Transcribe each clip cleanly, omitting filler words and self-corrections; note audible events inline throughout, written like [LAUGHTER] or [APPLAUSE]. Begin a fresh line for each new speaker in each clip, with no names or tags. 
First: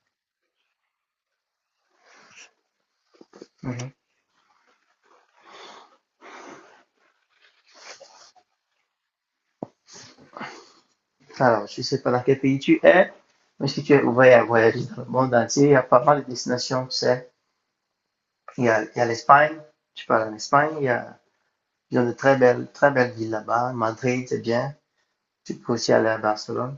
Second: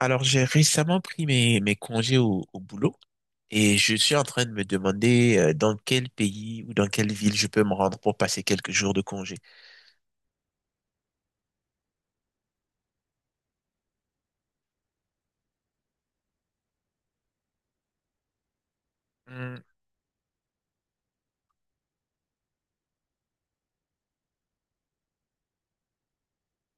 Alors, j'ai récemment pris mes congés au boulot et
Mhm.
je suis en train de me demander dans quel pays ou dans quelle ville je peux me rendre pour passer quelques jours de congé.
Alors, je ne sais pas dans quel pays tu es, mais si tu es ouvert à voyager dans le monde entier, il y a pas mal de destinations, tu sais. Il y a
Hmm.
l'Espagne, tu parles en Espagne, il y a, ils ont de très belles villes là-bas. Madrid, c'est bien. Tu peux aussi aller à Barcelone.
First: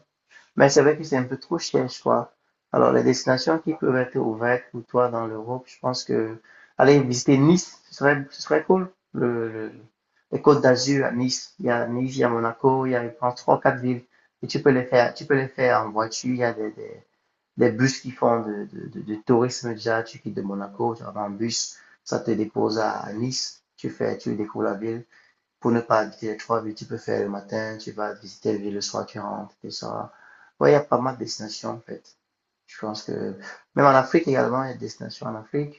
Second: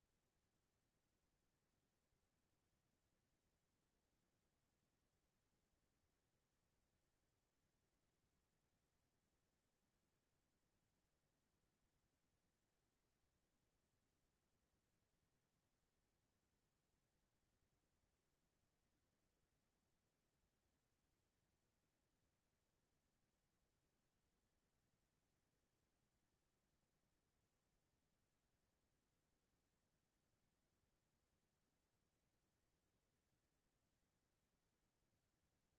Mais c'est vrai que c'est un peu trop cher, je crois. Alors, les destinations qui peuvent être ouvertes pour toi dans l'Europe, je pense que aller visiter Nice, ce serait cool. Les Côtes d'Azur à Nice, il y a Nice, il y a Monaco, il y a, je pense, trois, quatre villes. Et tu peux les faire en voiture. Il y a des bus qui font de tourisme déjà. Tu quittes de Monaco, tu vas en bus, ça te dépose à Nice. Tu fais, tu découvres la ville pour ne pas habiter les trois villes. Tu peux faire le matin, tu vas visiter les villes le soir, tu rentres, tout ça. Ouais, il y a pas mal de destinations en fait. Je pense que même en Afrique également, il y a des destinations en Afrique.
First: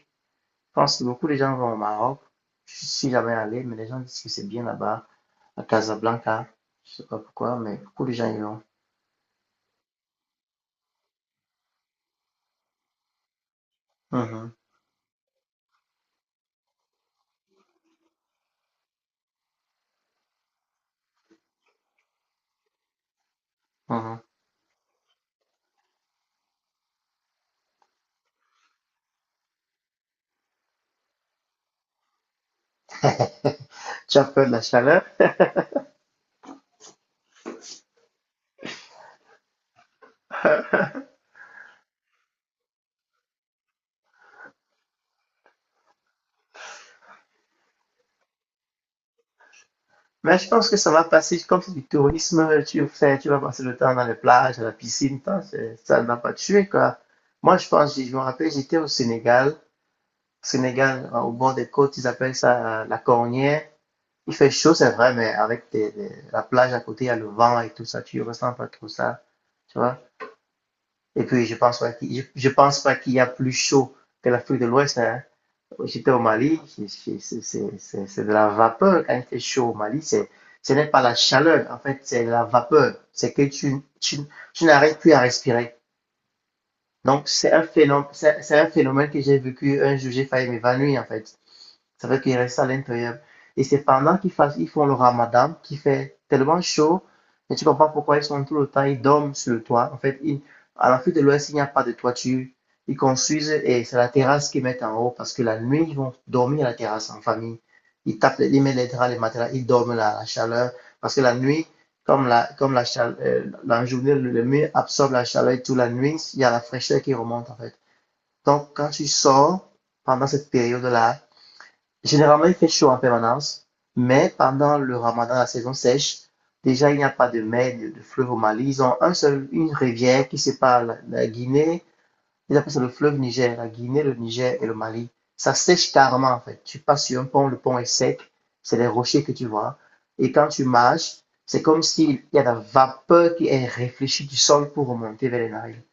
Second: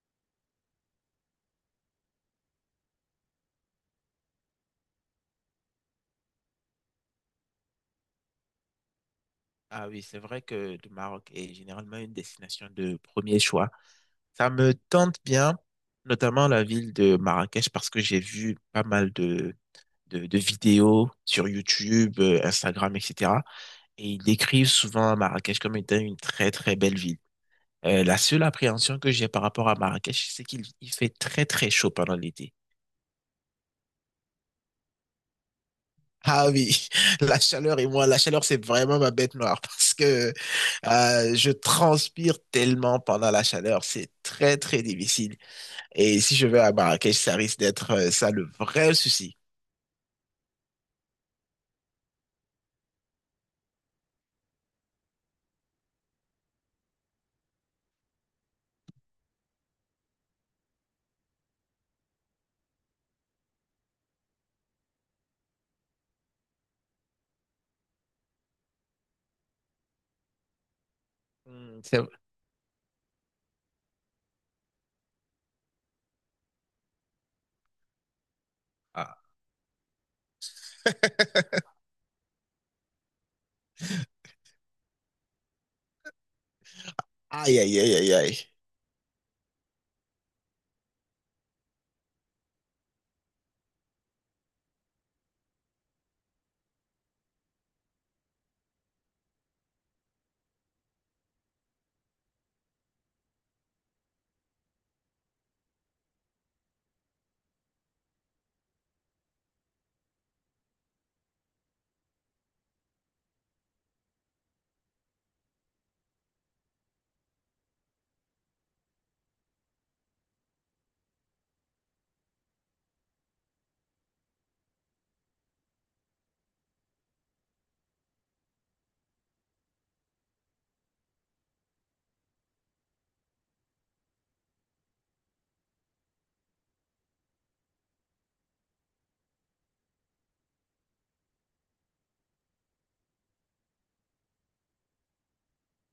Je pense que beaucoup de gens vont au Maroc. Je suis si jamais allé, mais les gens disent que c'est bien là-bas, à Casablanca. Je sais pas pourquoi, mais beaucoup de gens y vont.
Ah oui, c'est vrai que le Maroc est généralement une destination de premier choix. Ça
Mhm,
me tente bien, notamment la ville de Marrakech, parce que j'ai vu pas mal de vidéos sur YouTube, Instagram, etc. Et
mhm.
ils décrivent souvent Marrakech comme étant une très très belle ville. La seule appréhension que j'ai par rapport à Marrakech, c'est qu'il il fait très très chaud pendant l'été.
[LAUGHS] Tu as peur de la chaleur?
Ah oui, [LAUGHS] la chaleur et moi, la chaleur, c'est vraiment ma bête noire [LAUGHS] parce que
[LAUGHS]
je transpire tellement pendant la chaleur, c'est très très difficile. Et si je vais à Marrakech, ça risque d'être ça le vrai souci.
Mais je pense que ça va passer, comme c'est du tourisme, tu fais, tu vas passer le temps dans les plages, à la piscine, tant, c'est- ça ne va pas te tuer, quoi. Moi, je pense, je me rappelle, j'étais au Sénégal. Sénégal, au bord des côtes, ils appellent ça la cornière. Il fait chaud, c'est vrai, mais avec des- la plage à côté, il y a le vent et tout ça, tu ressens pas trop ça, tu vois. Et puis, je pense
Hmm,
pas
c'est-
qu'il, je pense pas qu'il y a plus chaud que l'Afrique de l'Ouest, hein. J'étais au Mali, de la vapeur quand
Ah.
il fait chaud au Mali. C'est, ce n'est pas la
[LAUGHS]
chaleur, en fait, c'est la vapeur. C'est que tu n'arrives plus à respirer. Donc,
Aïe, aïe, aïe, aïe, aïe.
c'est un phénomène que j'ai vécu un jour, j'ai failli m'évanouir, en fait. Ça veut dire qu'il reste à l'intérieur. Et c'est pendant qu'ils font le ramadan qui fait tellement chaud et tu comprends pourquoi ils sont tout le temps, ils dorment sur le toit. En fait, ils- à l'Afrique de l'Ouest, il n'y a pas de toiture. Ils construisent et c'est la terrasse qu'ils mettent en haut parce que la nuit, ils vont dormir à la terrasse en famille. Ils tapent, les- ils mettent les draps, les matelas, ils dorment la chaleur parce que la nuit, chaleur, la journée, le mur absorbe la chaleur et toute la nuit, il y a la fraîcheur qui remonte en fait. Donc, quand tu sors pendant cette période-là, généralement il fait chaud en permanence, mais pendant le ramadan, la saison sèche, déjà il n'y a pas de mer, de fleuve au Mali. Ils ont un seul, une rivière qui sépare la Guinée, ils appellent ça le fleuve Niger, la Guinée, le Niger et le Mali. Ça sèche carrément en fait. Tu passes sur un pont, le pont est sec, c'est les rochers que tu vois. Et quand tu marches, c'est comme s'il y a de la vapeur qui est réfléchie du sol pour remonter vers les narines.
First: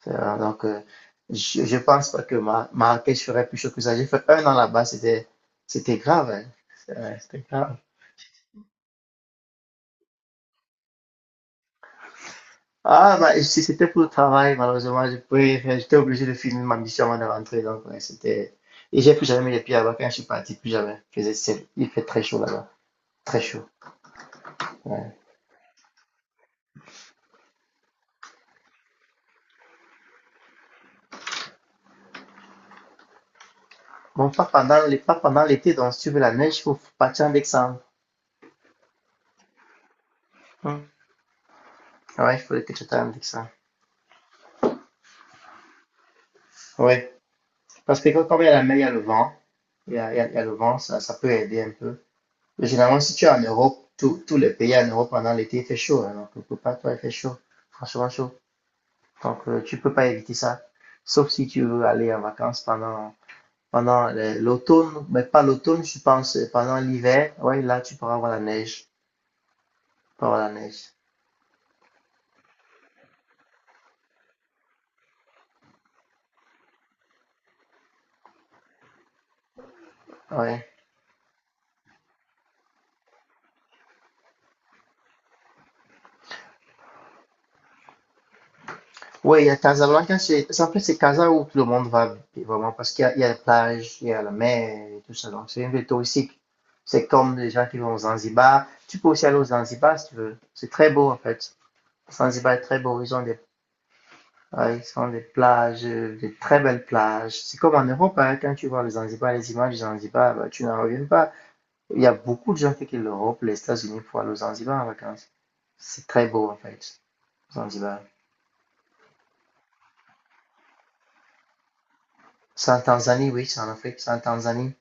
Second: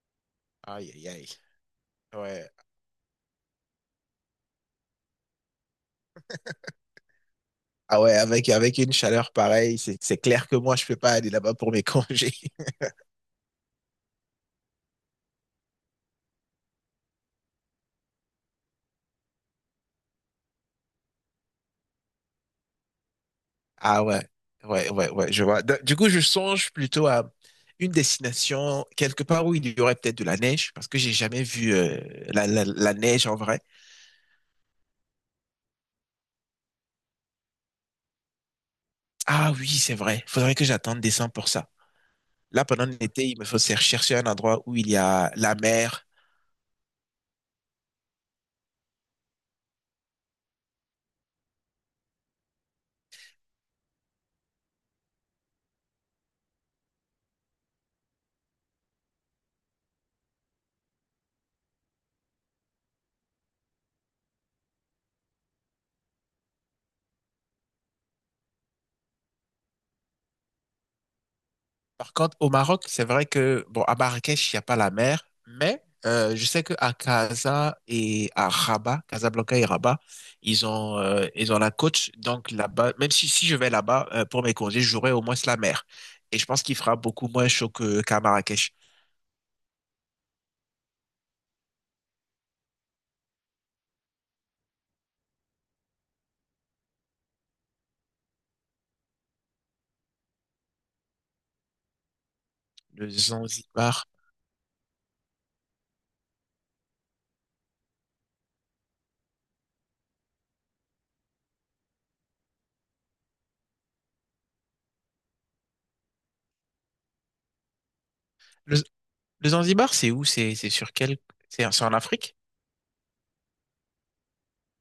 Donc,
Aïe, aïe, aïe.
je pense pas que
Ouais.
ma Marrakech ferait plus chaud que ça. J'ai fait un an là-bas, c'était, c'était grave, hein. C'est- ouais, c'était grave.
Ah ouais, avec une chaleur pareille, c'est clair que moi, je peux pas aller là-bas pour mes [LAUGHS] congés.
Ah, bah, si c'était pour le travail, malheureusement, je pouvais j'étais obligé de finir ma mission avant de rentrer, donc, ouais, c'était, et j'ai plus jamais mis les pieds là-bas quand je suis parti, plus jamais. Il faisait, c'est- il fait très chaud là-bas. Très chaud.
Ah ouais, ouais, ouais,
Ouais.
ouais, je vois. Du coup, je songe plutôt à une destination, quelque part où il y aurait peut-être de la neige, parce que j'ai jamais vu la neige en vrai.
Bon, pas pendant, les- pas pendant l'été, donc, si tu veux la neige, il faut partir en décembre.
Ah oui, c'est vrai. Faudrait que
Hum.
j'attende décembre pour ça.
Ouais, il faut
Là,
que tu
pendant
ailles en
l'été, il me
décembre.
faut chercher un endroit où il y a la mer.
Ouais. Parce que quand il y a la mer, il y a le vent. Il y a le vent, ça peut aider un peu. Mais généralement, si tu es en Europe, tous les pays en Europe pendant l'été, il fait chaud, hein. Donc, quelque part, toi, il fait chaud. Franchement, chaud. Donc, tu peux pas éviter ça. Sauf si tu veux aller en vacances pendant, pendant le- l'automne. Mais pas l'automne, je pense, pendant l'hiver. Ouais, là, tu pourras avoir la neige. Tu pourras avoir la neige.
Par contre, au Maroc, c'est vrai que, bon, à Marrakech, il n'y a pas la mer, mais je sais que à Casa et à Rabat, Casablanca et Rabat,
Ouais.
ils ont la côte. Donc là-bas, même si, si je vais là-bas pour mes congés, j'aurai au moins la mer. Et je pense qu'il fera beaucoup moins chaud que, qu'à Marrakech.
Ouais, il y a Casablanca, c'est- en fait, c'est Casa où tout le monde va, vraiment, parce qu'il y a les plages il y a la mer et tout ça. Donc, c'est une ville touristique. C'est comme les gens qui vont aux Zanzibar. Tu peux aussi aller aux Zanzibar si tu veux. C'est très beau, en fait. Zanzibar est très beau,
Le Zanzibar.
ils ont des plages, des très belles plages. C'est comme en Europe, hein, quand tu vois le Zanzibar, les images du Zanzibar, bah, tu n'en reviens pas. Il y a beaucoup de gens qui quittent l'Europe, les États-Unis pour aller au Zanzibar en vacances. C'est très beau en fait, Zanzibar.
Le, le Zanzibar, c'est où? C'est sur quel? C'est en Afrique?
C'est en Tanzanie, oui, c'est en Afrique, c'est en Tanzanie.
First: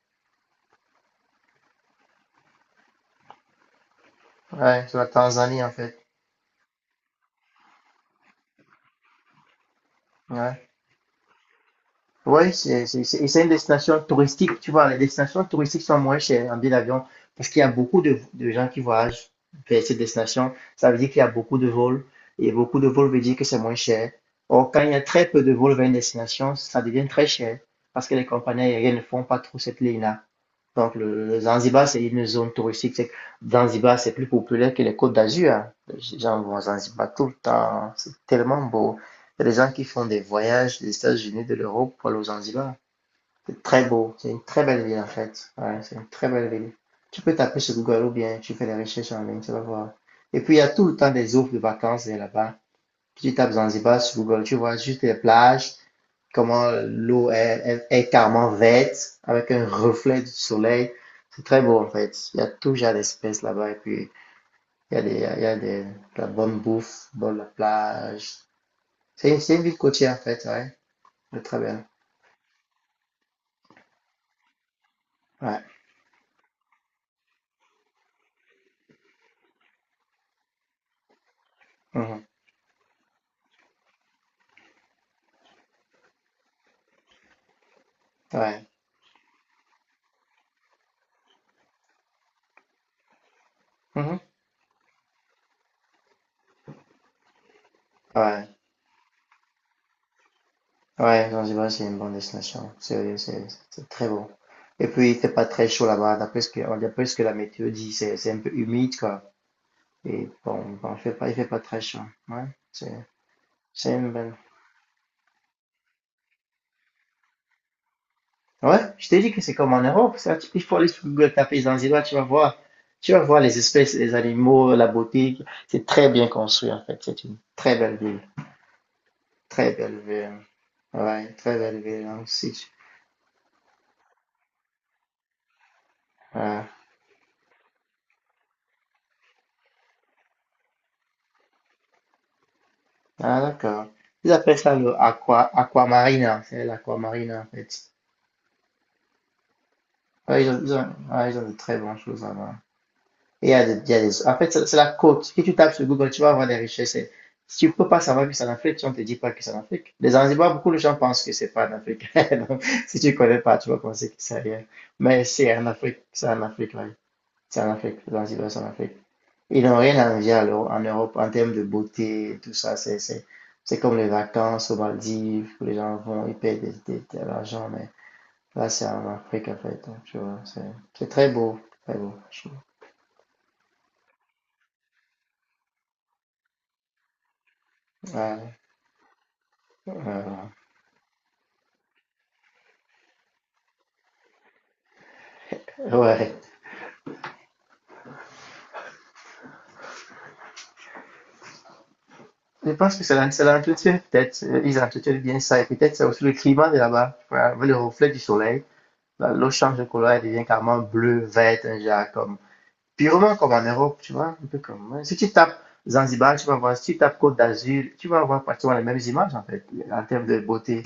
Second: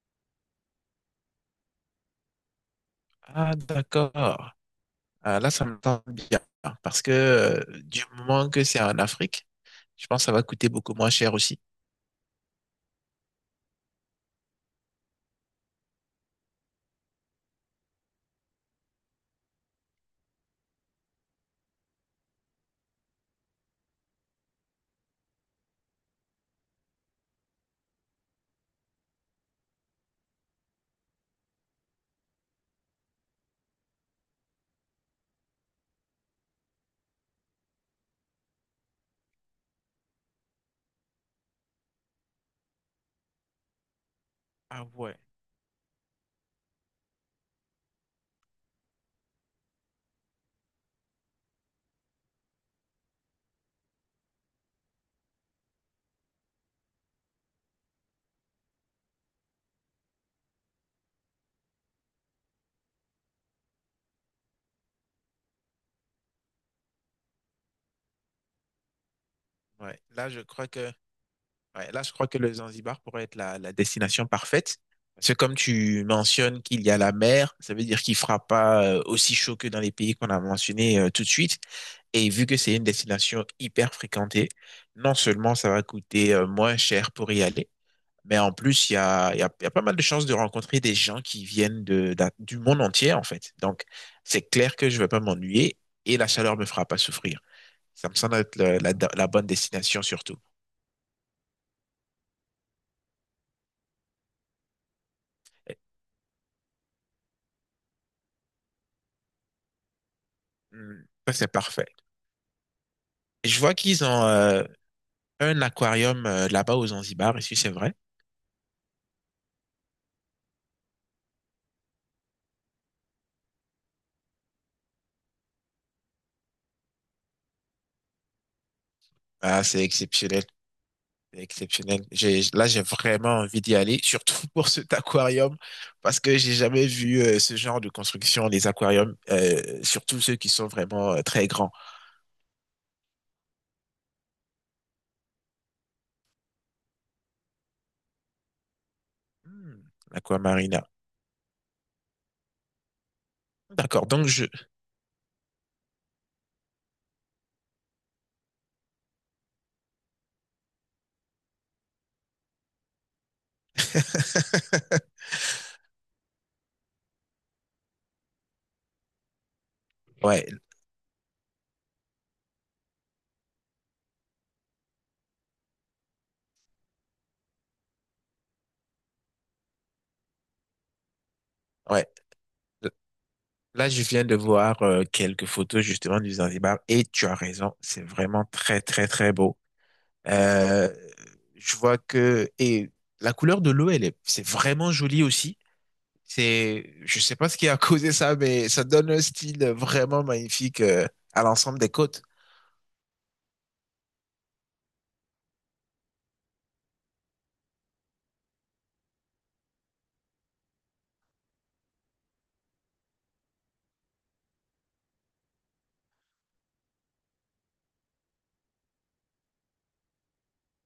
Ah, d'accord.
Ouais, c'est la
Ah, là,
Tanzanie
ça
en
me tente
fait.
bien. Parce que du moment que c'est en Afrique, je pense que ça va coûter
Ouais.
beaucoup moins cher aussi.
Ouais, c'est- et c'est une destination touristique, tu vois. Les destinations touristiques sont moins chères en billet d'avion parce qu'il y a beaucoup de gens qui voyagent vers ces destinations. Ça veut dire qu'il y a beaucoup de vols et beaucoup de vols veut dire que c'est moins cher. Or, quand il y a très peu de vols vers une destination, ça devient très cher parce que les compagnies aériennes ne font pas trop cette ligne-là. Donc, le Zanzibar, c'est une zone touristique. C'est- Zanzibar, c'est plus populaire que les Côtes d'Azur, hein. Les gens vont à Zanzibar tout le temps, hein. C'est tellement beau. Il y a des gens qui font des voyages des États-Unis, de l'Europe pour aller au Zanzibar. C'est très beau. C'est une très belle
Ah
ville, en
ouais,
fait. Ouais, c'est une très belle ville. Tu peux taper sur Google ou bien tu fais des recherches en ligne, tu vas voir. Et puis, il y a tout le temps des offres de vacances là-bas. Tu tapes Zanzibar sur Google, tu vois juste les plages, comment l'eau est carrément verte avec un reflet du soleil. C'est très beau en fait. Il y a tout genre d'espèces là-bas et puis il y a des, de la bonne bouffe, bonne la plage. C'est une ville
ouais.
côtière en
Là, je
fait,
crois
ouais.
que,
C'est très bien.
ouais, là, je crois que le Zanzibar pourrait être la, la destination parfaite. Parce que comme
Ouais.
tu mentionnes qu'il y a la mer, ça veut dire qu'il fera pas aussi chaud que dans les pays qu'on a mentionnés tout de suite.
Mhm.
Et vu que c'est une destination hyper fréquentée, non seulement ça va coûter moins cher pour y aller, mais en
Ouais.
plus, il y a, il y a, il y a pas mal de chances de rencontrer des gens qui viennent du monde entier, en fait. Donc,
Mhm.
c'est clair que je vais pas m'ennuyer et la chaleur me fera pas souffrir. Ça me semble
Ouais.
être la, la bonne destination surtout.
Ouais, Zanzibar, c'est une bonne destination. C'est c'est très beau. Et puis, il fait pas très
Et,
chaud là-bas. D'après ce que la météo dit, c'est un peu humide, quoi. Et bon, bon,
ça,
il
c'est
fait pas très
parfait.
chaud. Ouais. C'est
Je vois
c'est
qu'ils
une
ont
bonne.
un aquarium là-bas aux Zanzibar, et si c'est vrai.
Ouais, je t'ai dit que c'est comme en Europe, ça. Tu- il faut aller sur Google, taper Zanzibar, tu vas voir. Tu vas voir les espèces, les animaux, la beauté. C'est très bien construit, en fait. C'est une très belle ville.
Ah,
Très
c'est
belle ville.
exceptionnel.
Ouais,
C'est
très belle
exceptionnel.
ville hein,
J'ai,
aussi.
là, j'ai vraiment envie d'y aller, surtout [LAUGHS] pour cet aquarium, parce que j'ai
Ouais.
jamais vu ce genre de construction, les aquariums, surtout ceux qui sont vraiment très grands.
Ah, d'accord. Ils appellent ça le aqua, aquamarina. C'est l'aquamarina, en fait.
Hmm.
Ouais, ils
Aquamarina.
ont- ouais, ils ont de très bonnes choses là-bas. Et il y a des, il y a
D'accord, donc
des- en
je...
fait, c'est la côte. Si tu tapes sur Google, tu vas voir les richesses. Et si tu ne peux pas savoir que c'est en Afrique, si on ne te dit pas que c'est en Afrique. Les Zanzibar, beaucoup de gens pensent que c'est pas en Afrique. [LAUGHS] Donc, si tu ne connais pas, tu vas penser que c'est ailleurs. Mais
[LAUGHS]
c'est en Afrique, oui. C'est en Afrique. Les Zanzibar, c'est en Afrique. Ils n'ont rien à envier à
Ouais,
l'Euro- en Europe en termes de beauté, tout ça. C'est comme les vacances aux Maldives, où les gens vont, ils payent des- de l'argent, mais là, c'est en Afrique, en fait. Donc, tu vois, c'est très
ouais.
beau, je trouve.
Là, je viens de voir quelques photos justement du Zanzibar et tu as raison, c'est vraiment
Ouais,
très très très beau.
ouais, ouais.
Euh, je vois que et la couleur de l'eau, elle est, c'est vraiment joli aussi.
Ouais.
C'est, je sais pas ce qui a causé ça, mais ça donne un style vraiment magnifique à l'ensemble des côtes.
Je pense que c'est l'en- c'est l'entretien, peut-être. Ils entretiennent bien ça. Et peut-être c'est aussi le climat de là-bas. Tu vois, avec le reflet du soleil, l'eau change de couleur, elle devient carrément bleue, verte, un genre comme. Purement comme en Europe, tu vois. Un peu comme. Ouais. Si tu tapes Zanzibar, tu vas voir. Si tu tapes Côte d'Azur, tu vas voir pratiquement les mêmes images, en fait, en termes de beauté.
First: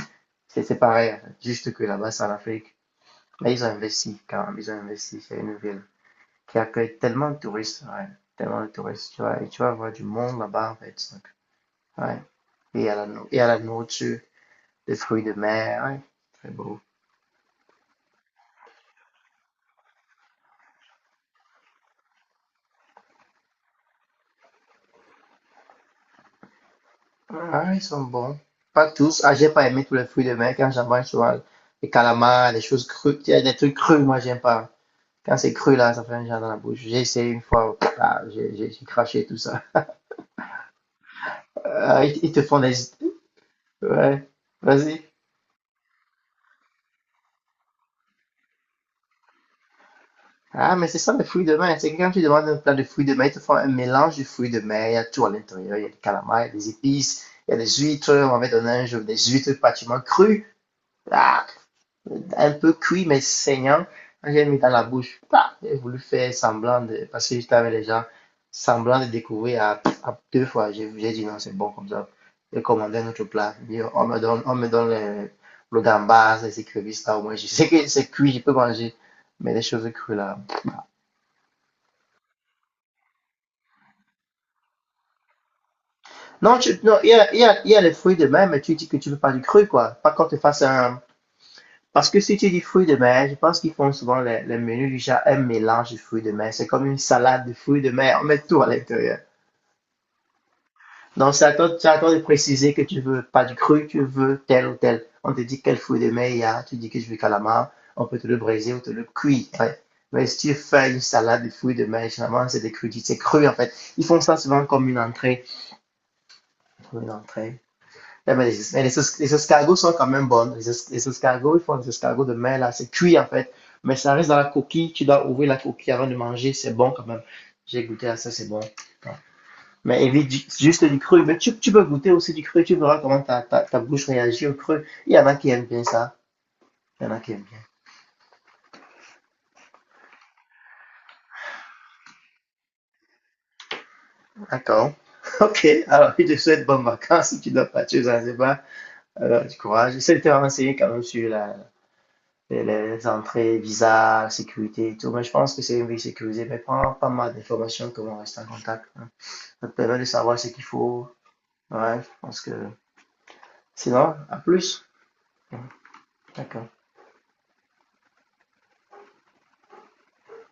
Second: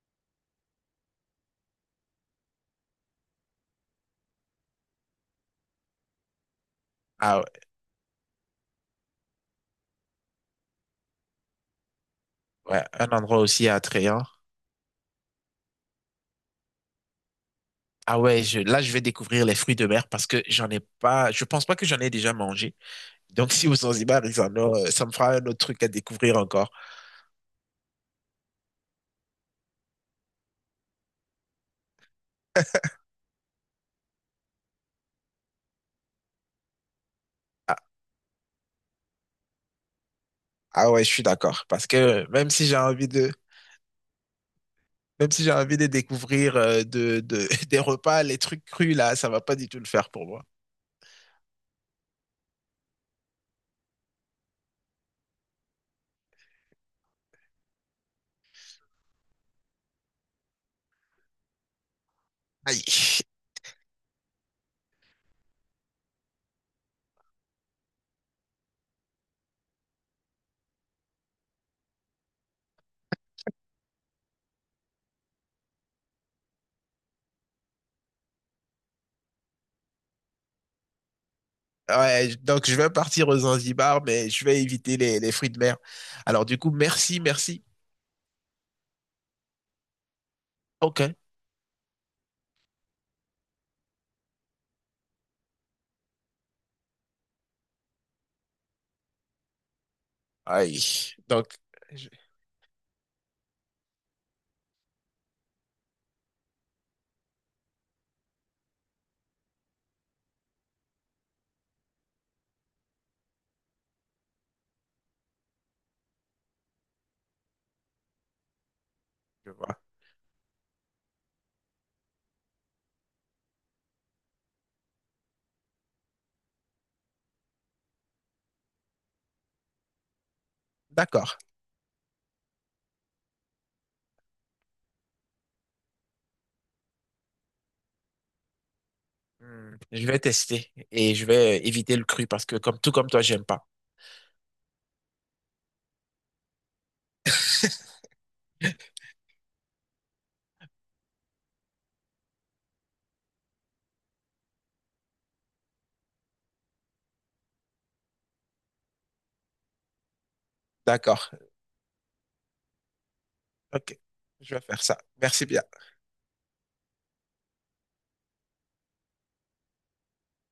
C'est pareil, en fait. Juste que là-bas, c'est en Afrique. Mais ils ont investi, quand même. Ils ont investi. C'est une ville qui accueille tellement de
Ah
touristes, ouais. Tellement de touristes, tu vois. Et tu vas voir du monde là-bas, en fait. Ouais.
ouais, ouais,
Et
un endroit
et à la
aussi
nourriture,
attrayant.
des fruits de mer. Ouais. Très beau.
Ah ouais, je, là je vais découvrir les fruits de mer parce que j'en ai pas, je pense pas que j'en ai déjà mangé. Donc si au Zanzibar ils en ont, ça me fera un autre truc à découvrir encore.
Ah, ils sont bons. Pas tous. Ah, j'ai pas aimé tous les fruits de mer quand j'en mange souvent. Les calamars, les choses crues. Il y a des trucs crus, moi, j'aime pas. Quand c'est cru, là, ça fait un genre dans la bouche. J'ai essayé une fois. Ah, j'ai craché tout ça.
Ah ouais, je suis d'accord. Parce
Ah, ils,
que
ils te
même
font
si
des…
j'ai envie de,
Ouais. Vas-y.
même si j'ai envie de découvrir [LAUGHS] des repas, les trucs crus là, ça va pas du tout le faire pour moi.
Ah, mais c'est ça, les fruits de mer. C'est que quand tu demandes un plat de fruits de mer, ils te font un mélange de fruits de mer. Il y a tout à l'intérieur. Il y a des calamars, il y a des épices, il y a des huîtres. On m'avait donné un jour des huîtres pratiquement crues. Ah, un peu cuit, mais
Aïe.
saignant. Quand j'ai mis dans la bouche, ah, j'ai voulu faire semblant de, parce que j'étais avec les gens, semblant de découvrir à deux fois. J'ai dit non, c'est bon comme ça. J'ai commandé un autre plat. J'ai dit, on me donne le, le gambas, les écrevisses, là, au moins, je sais que c'est cuit, je peux manger. Mais les choses crues, là.
Ouais, je- donc je vais partir aux Zanzibar, mais je vais éviter les fruits de mer. Alors du
Non,
coup,
tu, non, il y
merci,
a, il y a,
merci.
il y a les fruits de mer, mais tu dis que tu veux pas du cru, quoi. Pas quand tu fasses un.
Ok.
Parce que si tu dis fruits de mer, je pense qu'ils font souvent les menus du genre un mélange de fruits de mer. C'est comme une salade de fruits de mer. On met tout à l'intérieur.
Aïe.
Donc, c'est
Donc,
à toi, c'est à
je,
toi de préciser que tu veux pas du cru, tu veux tel ou tel. On te dit quel fruit de mer il y a, tu dis que je veux calamar, on peut te le briser ou te le cuire. Ouais. Mais si tu fais une salade de fruits de mer, généralement, c'est des crudités, c'est cru en fait. Ils font ça souvent comme une entrée. Comme une entrée. Ouais, mais les, les
je
escargots
vois.
sont quand même bonnes. Les escargots, ils font des escargots de mer, là. C'est cuit, en fait. Mais ça reste dans la coquille. Tu dois ouvrir la coquille avant de manger. C'est bon, quand même. J'ai goûté à ça, c'est bon. Ouais. Mais évite juste du cru.
D'accord.
Mais tu peux goûter aussi du cru. Tu verras comment ta, ta, ta bouche réagit au cru. Il y en a qui aiment bien ça. Il y en a qui aiment bien.
Hmm. Je vais tester et je vais éviter le cru parce que comme tout comme toi, j'aime pas.
D'accord. [LAUGHS] Ok. Alors, je te souhaite bonnes vacances si tu dois partir aux Zanzibar.
[LAUGHS]
Alors, du courage. J'essaie de te renseigner quand même sur la, les entrées, visa, sécurité et tout. Mais je pense que c'est une vie sécurisée. Mais prends pas mal d'informations que vont rester en contact, hein. Ça te permet de savoir ce qu'il faut.
D'accord.
Ouais, je pense que.
Ok.
Sinon, à
Je vais faire
plus.
ça. Merci bien.
D'accord.